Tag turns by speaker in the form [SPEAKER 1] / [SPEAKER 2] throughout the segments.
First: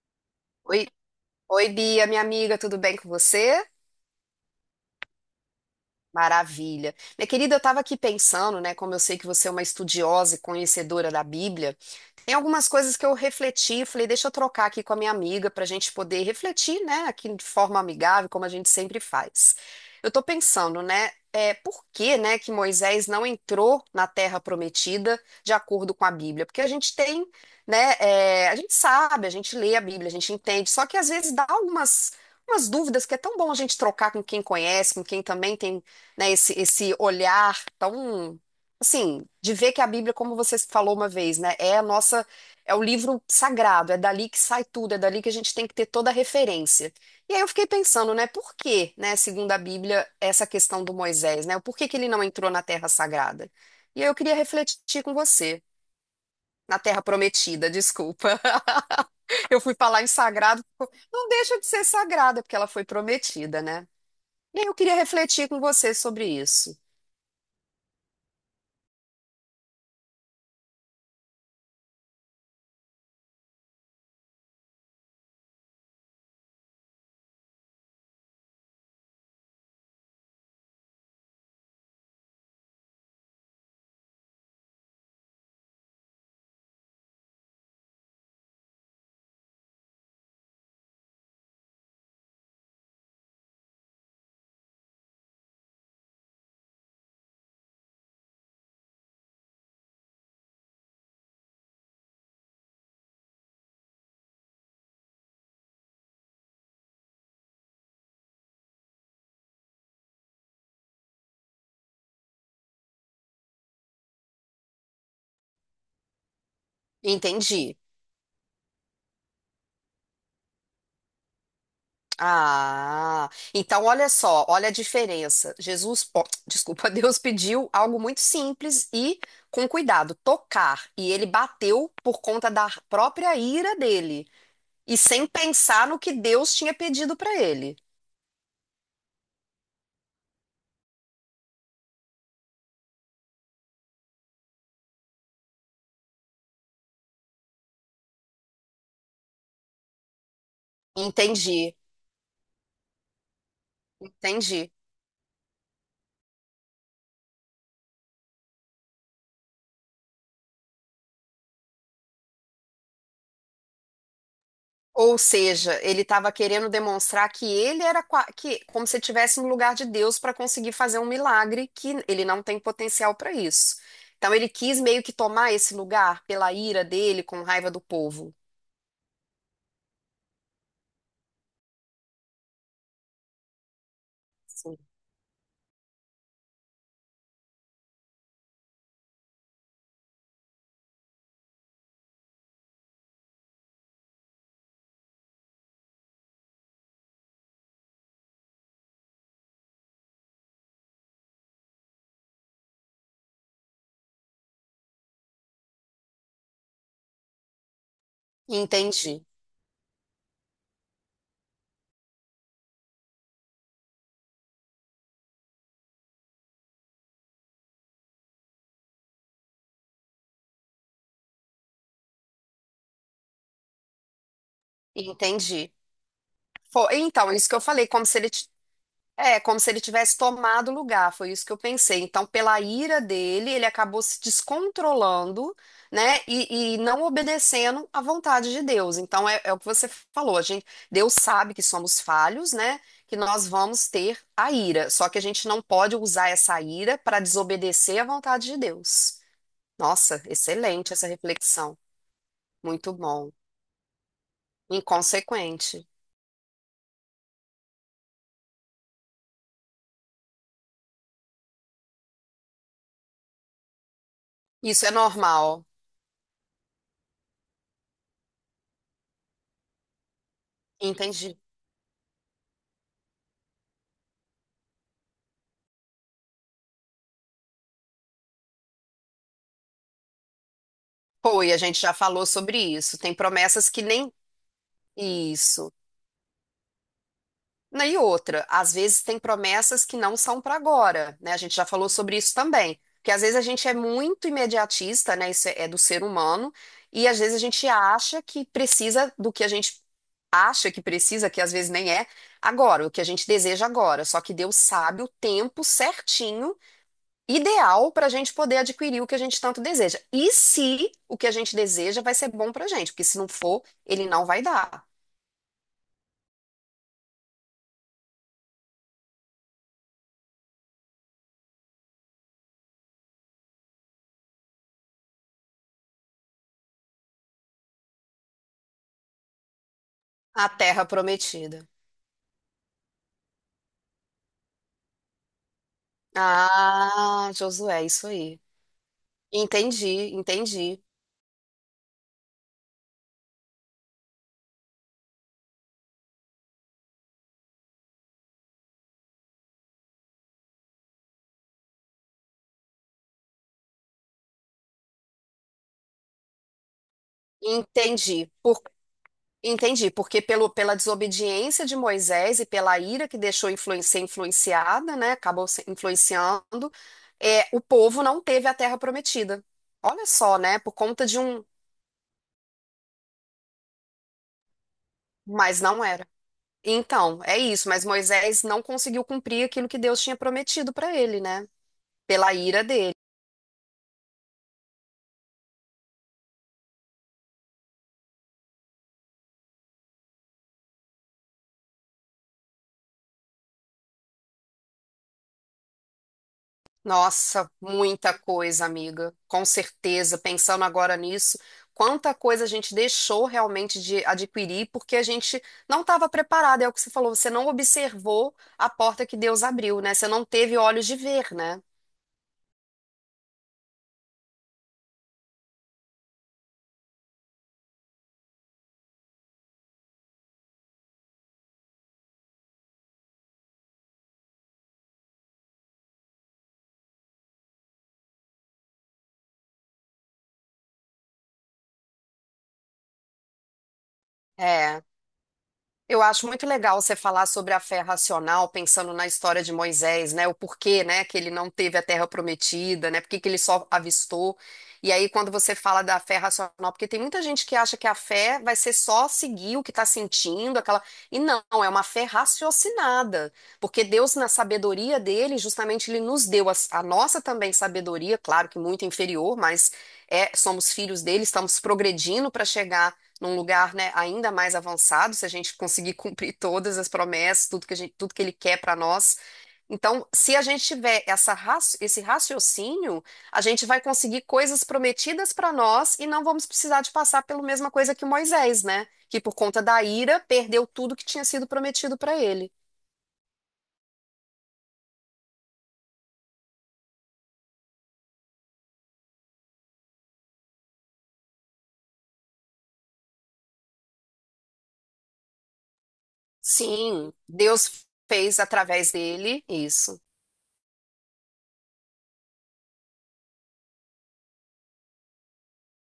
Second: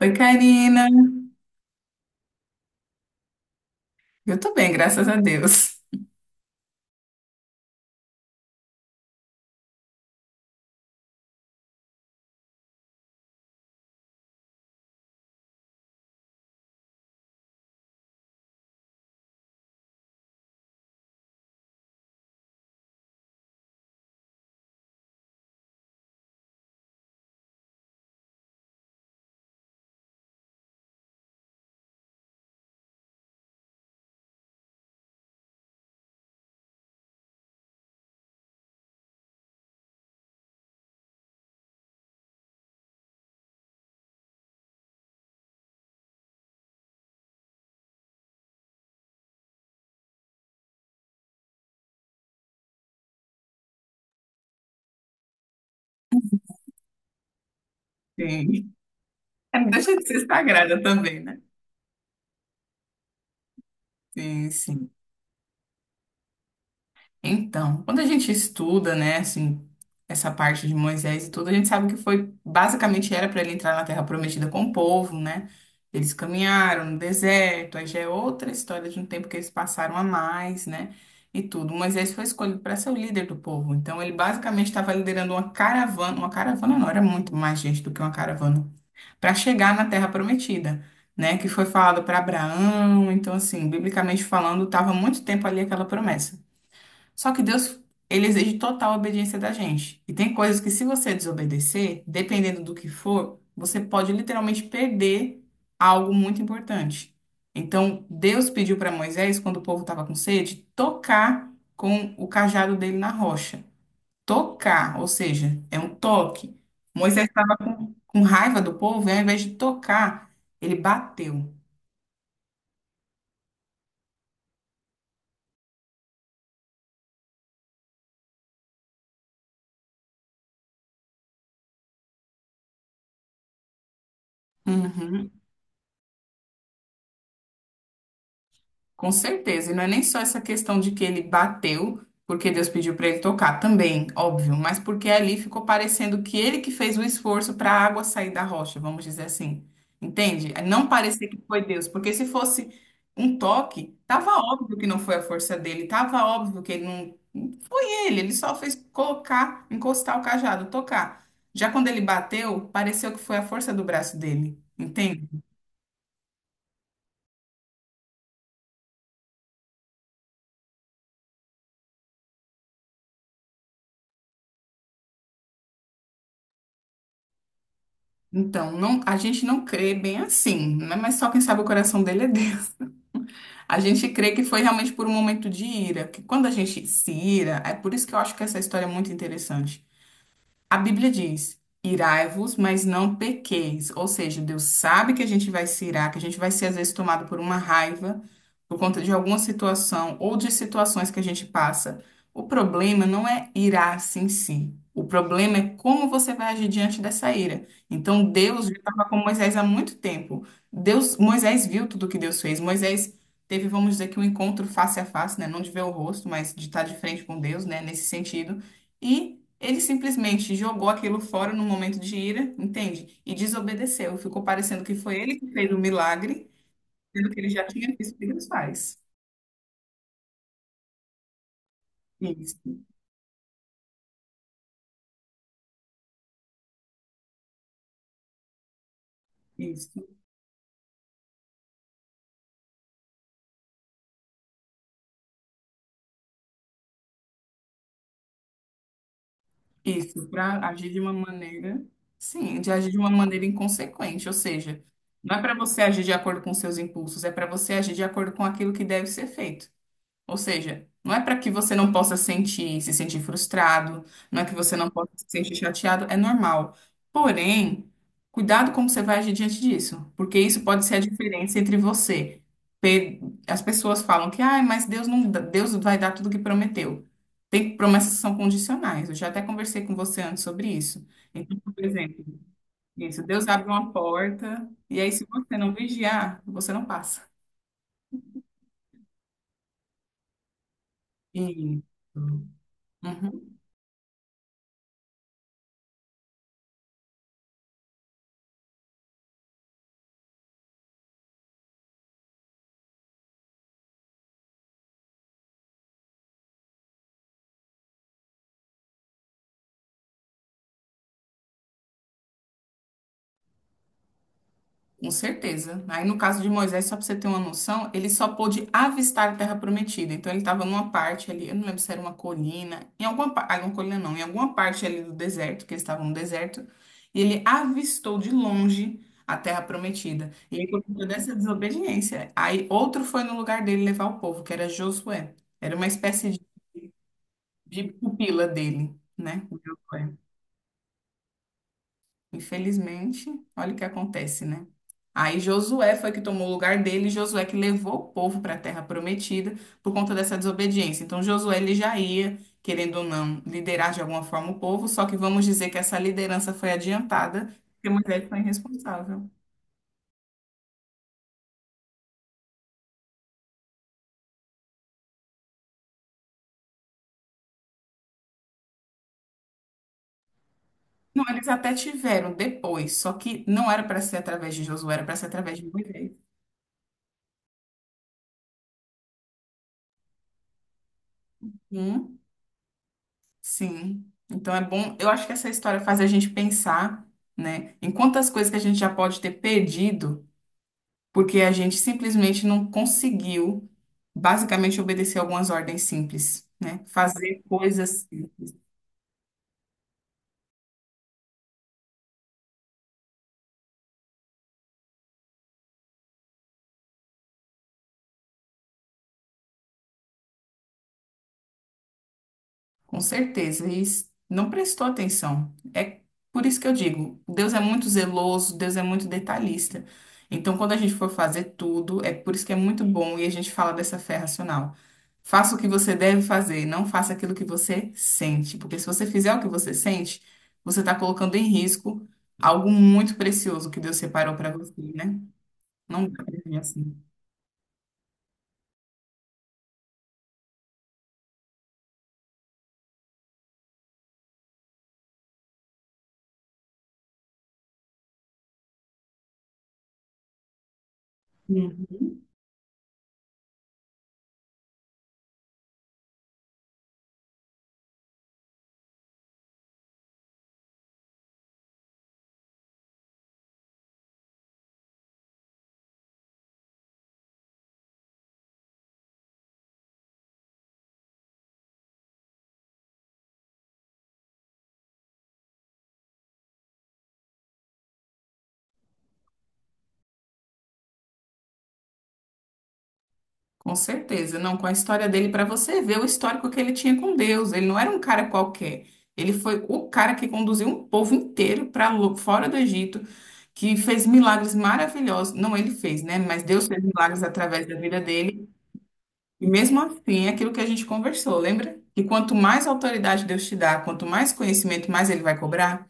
[SPEAKER 1] Oi, Karina.
[SPEAKER 2] Oi, oi, Bia, minha amiga, tudo bem com você?
[SPEAKER 1] Eu tô bem, graças a Deus.
[SPEAKER 2] Maravilha. Minha querida, eu estava aqui pensando, né, como eu sei que você é uma estudiosa e conhecedora da Bíblia, tem algumas coisas que eu refleti, falei: deixa eu trocar aqui com a minha amiga para a gente poder refletir, né, aqui de forma amigável, como a gente sempre faz. Eu estou pensando, né, por que, né, que Moisés não entrou na Terra Prometida de acordo com a Bíblia? Porque a gente tem, né, a gente sabe, a gente lê a Bíblia, a gente entende, só que às vezes dá algumas, umas dúvidas que é tão bom a gente trocar com quem conhece, com quem também tem, né, esse olhar tão assim, de ver que a Bíblia, como você falou uma vez, né, é a nossa, é o livro sagrado, é dali que sai tudo, é dali que a gente tem que ter toda a referência. E aí eu fiquei pensando, né, por que, né, segundo a Bíblia, essa questão do Moisés, né, por que que ele não entrou na Terra Sagrada? E aí eu queria refletir com você. Na Terra Prometida, desculpa.
[SPEAKER 1] Sim.
[SPEAKER 2] Eu
[SPEAKER 1] É, não.
[SPEAKER 2] fui
[SPEAKER 1] Deixa
[SPEAKER 2] falar
[SPEAKER 1] de
[SPEAKER 2] em
[SPEAKER 1] ser
[SPEAKER 2] sagrado,
[SPEAKER 1] sagrada também,
[SPEAKER 2] não
[SPEAKER 1] né?
[SPEAKER 2] deixa de ser sagrada, porque ela foi prometida, né?
[SPEAKER 1] Sim,
[SPEAKER 2] E aí eu
[SPEAKER 1] sim.
[SPEAKER 2] queria refletir com você sobre isso.
[SPEAKER 1] Então, quando a gente estuda, né, assim, essa parte de Moisés e tudo, a gente sabe que foi, basicamente era para ele entrar na Terra Prometida com o povo, né? Eles caminharam no deserto, aí já é outra história de um tempo que eles passaram a mais, né? E tudo. Moisés foi escolhido para ser o líder do povo. Então, ele basicamente estava liderando uma caravana não, era muito mais gente do que uma caravana para chegar na Terra Prometida, né? Que foi falado para Abraão. Então, assim, biblicamente falando, estava muito tempo ali aquela promessa. Só que Deus, ele exige total obediência da gente. E tem coisas que, se você desobedecer, dependendo do que for, você pode literalmente perder algo muito importante. Então, Deus pediu para Moisés, quando o povo estava com sede, tocar com o cajado dele na rocha, tocar, ou seja, é um toque. Moisés estava
[SPEAKER 2] Entendi.
[SPEAKER 1] com raiva do povo e ao invés de tocar, ele bateu.
[SPEAKER 2] Ah, então olha só, olha a diferença. Jesus, desculpa, Deus pediu algo muito simples e com cuidado, tocar, e ele bateu por conta da própria ira dele e sem
[SPEAKER 1] Uhum.
[SPEAKER 2] pensar no que Deus tinha pedido para ele.
[SPEAKER 1] Com certeza, e não é nem só essa questão de que ele bateu porque Deus pediu para ele tocar, também, óbvio, mas porque ali ficou parecendo que ele que fez o esforço para a água sair da rocha, vamos dizer assim. Entende? É. Não parecer que foi
[SPEAKER 2] Entendi,
[SPEAKER 1] Deus, porque se fosse um toque, tava
[SPEAKER 2] entendi.
[SPEAKER 1] óbvio que não foi a força dele, tava óbvio que ele não foi ele, ele só fez colocar, encostar o cajado, tocar. Já quando ele bateu, pareceu que foi a força do braço dele,
[SPEAKER 2] Ou
[SPEAKER 1] entende?
[SPEAKER 2] seja, ele estava querendo demonstrar que ele era que, como se estivesse no lugar de Deus para conseguir fazer um milagre que ele não tem potencial para isso. Então ele quis meio que tomar esse lugar pela ira dele, com raiva do povo.
[SPEAKER 1] Então, não, a gente não crê bem assim, né? Mas só quem sabe o coração dele é Deus. A gente crê que foi
[SPEAKER 2] Sim.
[SPEAKER 1] realmente por um momento de ira, que quando a gente se ira, é por isso que eu acho que essa história é muito interessante. A Bíblia diz: irai-vos, mas não pequeis. Ou seja, Deus sabe que a gente vai se irar, que a gente vai ser às vezes tomado por uma raiva por conta de alguma situação ou de situações que a gente passa. O problema não é irar-se em si. O problema é como você vai agir diante dessa ira. Então Deus já estava com
[SPEAKER 2] Entendi,
[SPEAKER 1] Moisés há muito tempo. Deus, Moisés viu tudo que Deus fez. Moisés teve, vamos dizer, que um encontro face a face, né? Não de ver o rosto, mas de estar de frente com Deus, né? Nesse sentido. E ele simplesmente jogou aquilo fora no momento de ira, entende? E desobedeceu. Ficou parecendo que foi ele que
[SPEAKER 2] entendi.
[SPEAKER 1] fez o milagre,
[SPEAKER 2] Foi,
[SPEAKER 1] sendo
[SPEAKER 2] então,
[SPEAKER 1] que
[SPEAKER 2] isso
[SPEAKER 1] ele
[SPEAKER 2] que eu
[SPEAKER 1] já
[SPEAKER 2] falei,
[SPEAKER 1] tinha
[SPEAKER 2] como
[SPEAKER 1] visto
[SPEAKER 2] se
[SPEAKER 1] o que Deus faz.
[SPEAKER 2] é, como se ele tivesse tomado o lugar, foi isso que eu pensei. Então, pela
[SPEAKER 1] Isso,
[SPEAKER 2] ira dele, ele acabou se descontrolando, né, e não obedecendo à vontade de Deus. Então, é o que você
[SPEAKER 1] isso,
[SPEAKER 2] falou, a gente, Deus sabe que somos falhos, né, que nós vamos ter a ira, só que a gente não pode usar essa ira para desobedecer à vontade de Deus. Nossa,
[SPEAKER 1] isso. Para agir
[SPEAKER 2] excelente
[SPEAKER 1] de
[SPEAKER 2] essa
[SPEAKER 1] uma maneira,
[SPEAKER 2] reflexão,
[SPEAKER 1] sim, de agir
[SPEAKER 2] muito
[SPEAKER 1] de uma
[SPEAKER 2] bom.
[SPEAKER 1] maneira inconsequente. Ou seja, não é para você
[SPEAKER 2] Inconsequente.
[SPEAKER 1] agir de acordo com seus impulsos, é para você agir de acordo com aquilo que deve ser feito. Ou seja, não é para que você não possa sentir, se sentir frustrado, não é que você não
[SPEAKER 2] Isso é
[SPEAKER 1] possa se sentir
[SPEAKER 2] normal,
[SPEAKER 1] chateado, é normal. Porém, cuidado como você vai agir diante disso, porque isso pode ser a
[SPEAKER 2] entendi.
[SPEAKER 1] diferença entre você. pe- As pessoas falam que, ah, mas Deus não, Deus vai dar tudo o que prometeu. Tem promessas que são condicionais. Eu já até conversei com você antes sobre isso.
[SPEAKER 2] Foi,
[SPEAKER 1] Então,
[SPEAKER 2] a
[SPEAKER 1] por
[SPEAKER 2] gente já
[SPEAKER 1] exemplo,
[SPEAKER 2] falou sobre isso. Tem
[SPEAKER 1] isso, Deus abre
[SPEAKER 2] promessas que
[SPEAKER 1] uma
[SPEAKER 2] nem
[SPEAKER 1] porta, e aí se você não
[SPEAKER 2] Isso.
[SPEAKER 1] vigiar, você não passa.
[SPEAKER 2] E outra, às vezes tem promessas que não são para agora, né? A gente já
[SPEAKER 1] E,
[SPEAKER 2] falou sobre isso também. Porque às vezes a
[SPEAKER 1] Uhum.
[SPEAKER 2] gente é muito imediatista, né? Isso é do ser humano, e às vezes a gente acha que precisa do que a gente acha que precisa, que às vezes nem é, agora, o que a gente deseja agora. Só que Deus sabe o tempo certinho, ideal para a gente poder adquirir o que a gente tanto deseja. E se o que a gente deseja vai ser bom para a gente, porque se não for, ele não vai dar.
[SPEAKER 1] Com certeza. Aí, no caso de Moisés, só para você ter uma noção, ele só pôde avistar a Terra Prometida. Então, ele estava numa parte ali, eu não lembro se era uma colina, em alguma, uma colina não, em alguma parte ali do deserto, que eles estavam no deserto, e ele avistou de longe a Terra Prometida.
[SPEAKER 2] A
[SPEAKER 1] E aí, por
[SPEAKER 2] terra
[SPEAKER 1] conta dessa
[SPEAKER 2] prometida.
[SPEAKER 1] desobediência, aí outro foi no lugar dele levar o povo, que era Josué. Era uma espécie
[SPEAKER 2] Ah,
[SPEAKER 1] de
[SPEAKER 2] Josué, isso aí.
[SPEAKER 1] pupila dele, né?
[SPEAKER 2] Entendi, entendi,
[SPEAKER 1] Infelizmente, olha o que acontece, né? Aí Josué foi que tomou o lugar dele, Josué que levou o povo para a terra prometida por conta dessa desobediência. Então Josué ele já ia, querendo ou não, liderar de alguma forma o povo, só que vamos dizer que essa liderança foi adiantada, porque Moisés
[SPEAKER 2] entendi.
[SPEAKER 1] foi
[SPEAKER 2] Por,
[SPEAKER 1] irresponsável.
[SPEAKER 2] entendi, porque pelo, pela desobediência de Moisés e pela ira que deixou ser influenciada, né? Acabou se influenciando, é, o povo não teve a terra prometida. Olha só, né? Por conta de
[SPEAKER 1] Não,
[SPEAKER 2] um.
[SPEAKER 1] eles até tiveram depois, só que não era para ser através de Josué, era para ser através
[SPEAKER 2] Mas
[SPEAKER 1] de
[SPEAKER 2] não era.
[SPEAKER 1] Moisés.
[SPEAKER 2] Então, é isso, mas Moisés não conseguiu cumprir aquilo que Deus tinha prometido para ele, né?
[SPEAKER 1] Hum,
[SPEAKER 2] Pela ira dele.
[SPEAKER 1] sim. Então é bom, eu acho que essa história faz a gente pensar, né, em quantas coisas que a gente já pode ter perdido porque a gente simplesmente não conseguiu, basicamente, obedecer algumas ordens simples, né? Fazer
[SPEAKER 2] Nossa,
[SPEAKER 1] coisas,
[SPEAKER 2] muita coisa, amiga. Com certeza, pensando agora nisso, quanta coisa a gente deixou realmente de adquirir porque a gente não estava preparado. É o que você falou, você não observou a porta que Deus abriu, né? Você não teve olhos de ver, né?
[SPEAKER 1] com certeza, e não prestou atenção. É por isso que eu digo, Deus é muito zeloso, Deus é muito detalhista. Então, quando a gente for fazer tudo, é por isso que é muito bom e a gente fala dessa fé racional. Faça o que você deve fazer, não faça aquilo que você sente, porque se você fizer o que você sente, você está colocando em risco algo muito precioso que Deus separou para você,
[SPEAKER 2] É.
[SPEAKER 1] né?
[SPEAKER 2] Eu
[SPEAKER 1] Não dá
[SPEAKER 2] acho
[SPEAKER 1] pra
[SPEAKER 2] muito
[SPEAKER 1] viver
[SPEAKER 2] legal
[SPEAKER 1] assim.
[SPEAKER 2] você falar sobre a fé racional, pensando na história de Moisés, né? O porquê, né, que ele não teve a terra prometida, né? Por que que ele só avistou? E aí, quando você fala da fé racional, porque tem muita gente que acha que a fé vai ser só seguir o que está sentindo, aquela. E não, é uma fé
[SPEAKER 1] Uhum.
[SPEAKER 2] raciocinada. Porque Deus, na sabedoria dele, justamente ele nos deu a nossa também sabedoria, claro que muito inferior, mas é, somos filhos dele, estamos progredindo para chegar num lugar, né, ainda mais avançado, se a gente conseguir cumprir todas as promessas, tudo que a gente, tudo que ele quer para nós. Então, se a gente tiver essa, esse raciocínio, a gente vai conseguir coisas prometidas para nós e não vamos precisar de passar pela mesma coisa que Moisés, né? Que por conta da ira perdeu tudo que tinha sido prometido para ele.
[SPEAKER 1] Com certeza. Não, com a história dele, para você ver o histórico que ele tinha com Deus. Ele não era um cara qualquer. Ele foi o cara que conduziu um povo inteiro para fora do Egito, que fez milagres maravilhosos. Não ele fez, né? Mas Deus fez
[SPEAKER 2] Sim,
[SPEAKER 1] milagres através da
[SPEAKER 2] Deus
[SPEAKER 1] vida
[SPEAKER 2] fez
[SPEAKER 1] dele.
[SPEAKER 2] através dele
[SPEAKER 1] E mesmo
[SPEAKER 2] isso.
[SPEAKER 1] assim, é aquilo que a gente conversou, lembra? Que quanto mais autoridade Deus te dá, quanto mais conhecimento, mais ele vai cobrar.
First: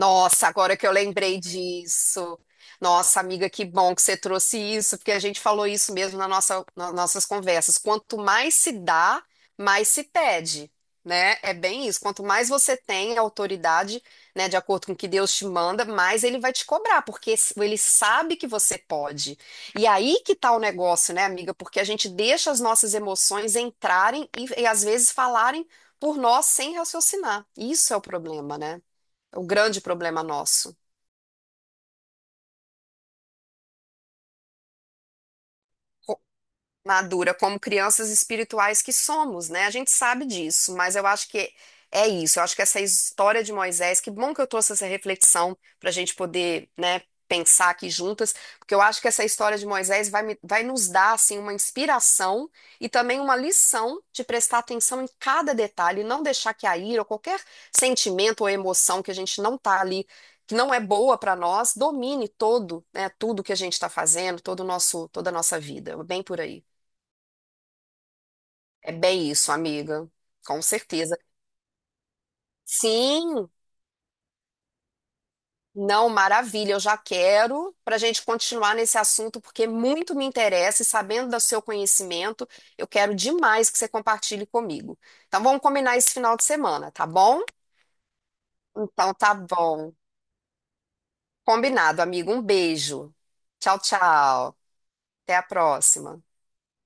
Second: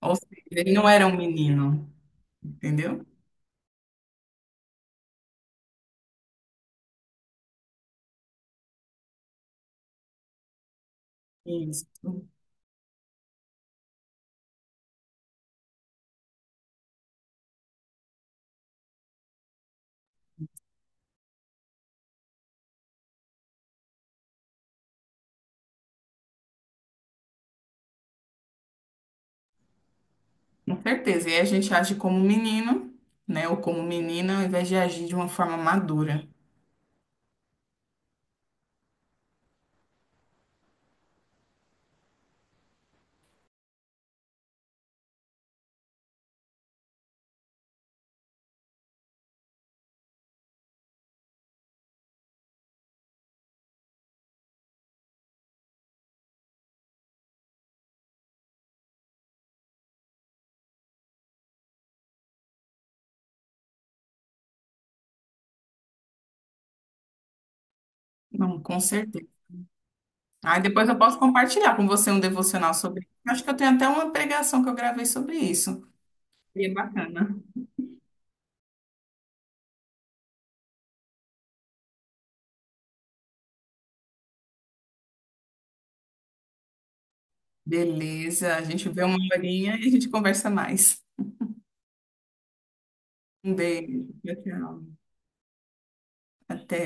[SPEAKER 1] Ou seja, ele
[SPEAKER 2] agora que
[SPEAKER 1] não
[SPEAKER 2] eu
[SPEAKER 1] era um
[SPEAKER 2] lembrei
[SPEAKER 1] menino,
[SPEAKER 2] disso.
[SPEAKER 1] entendeu?
[SPEAKER 2] Nossa, amiga, que bom que você trouxe isso, porque a gente falou isso mesmo na nossa, nas nossas conversas. Quanto mais se dá, mais se pede, né? É bem isso. Quanto
[SPEAKER 1] Isso.
[SPEAKER 2] mais você tem autoridade, né, de acordo com o que Deus te manda, mais ele vai te cobrar, porque ele sabe que você pode. E aí que tá o negócio, né, amiga? Porque a gente deixa as nossas emoções entrarem e às vezes falarem por nós sem raciocinar. Isso é o problema, né? É o grande problema nosso.
[SPEAKER 1] Com certeza. E aí a gente age como menino, né? Ou como menina, ao invés de agir de uma forma madura.
[SPEAKER 2] Madura como crianças espirituais que somos, né? A gente sabe disso, mas eu acho que é isso. Eu acho que essa história de Moisés, que bom que eu trouxe essa reflexão para a gente poder, né, pensar aqui juntas, porque eu acho que essa história de Moisés vai nos dar, assim, uma inspiração e também uma lição de prestar atenção em cada detalhe, não deixar que a ira ou qualquer sentimento ou emoção que a gente não tá ali que não é boa para nós, domine todo, né, tudo que a gente está fazendo, todo o nosso, toda a nossa vida, bem por aí.
[SPEAKER 1] Não, com
[SPEAKER 2] É
[SPEAKER 1] certeza.
[SPEAKER 2] bem isso, amiga.
[SPEAKER 1] Aí
[SPEAKER 2] Com
[SPEAKER 1] depois eu
[SPEAKER 2] certeza.
[SPEAKER 1] posso compartilhar com você um devocional sobre isso. Acho
[SPEAKER 2] Sim,
[SPEAKER 1] que eu tenho até uma pregação que eu gravei sobre isso.
[SPEAKER 2] não,
[SPEAKER 1] E é
[SPEAKER 2] maravilha. Eu já
[SPEAKER 1] bacana.
[SPEAKER 2] quero para a gente continuar nesse assunto, porque muito me interessa e sabendo do seu conhecimento, eu quero demais que você compartilhe comigo. Então, vamos combinar esse final de semana, tá bom?
[SPEAKER 1] Beleza, a gente vê
[SPEAKER 2] Então,
[SPEAKER 1] uma
[SPEAKER 2] tá
[SPEAKER 1] horinha e a
[SPEAKER 2] bom.
[SPEAKER 1] gente conversa mais.
[SPEAKER 2] Combinado, amigo. Um beijo.
[SPEAKER 1] Um
[SPEAKER 2] Tchau,
[SPEAKER 1] beijo. Tchau,
[SPEAKER 2] tchau.
[SPEAKER 1] tchau.
[SPEAKER 2] Até a próxima.
[SPEAKER 1] Até.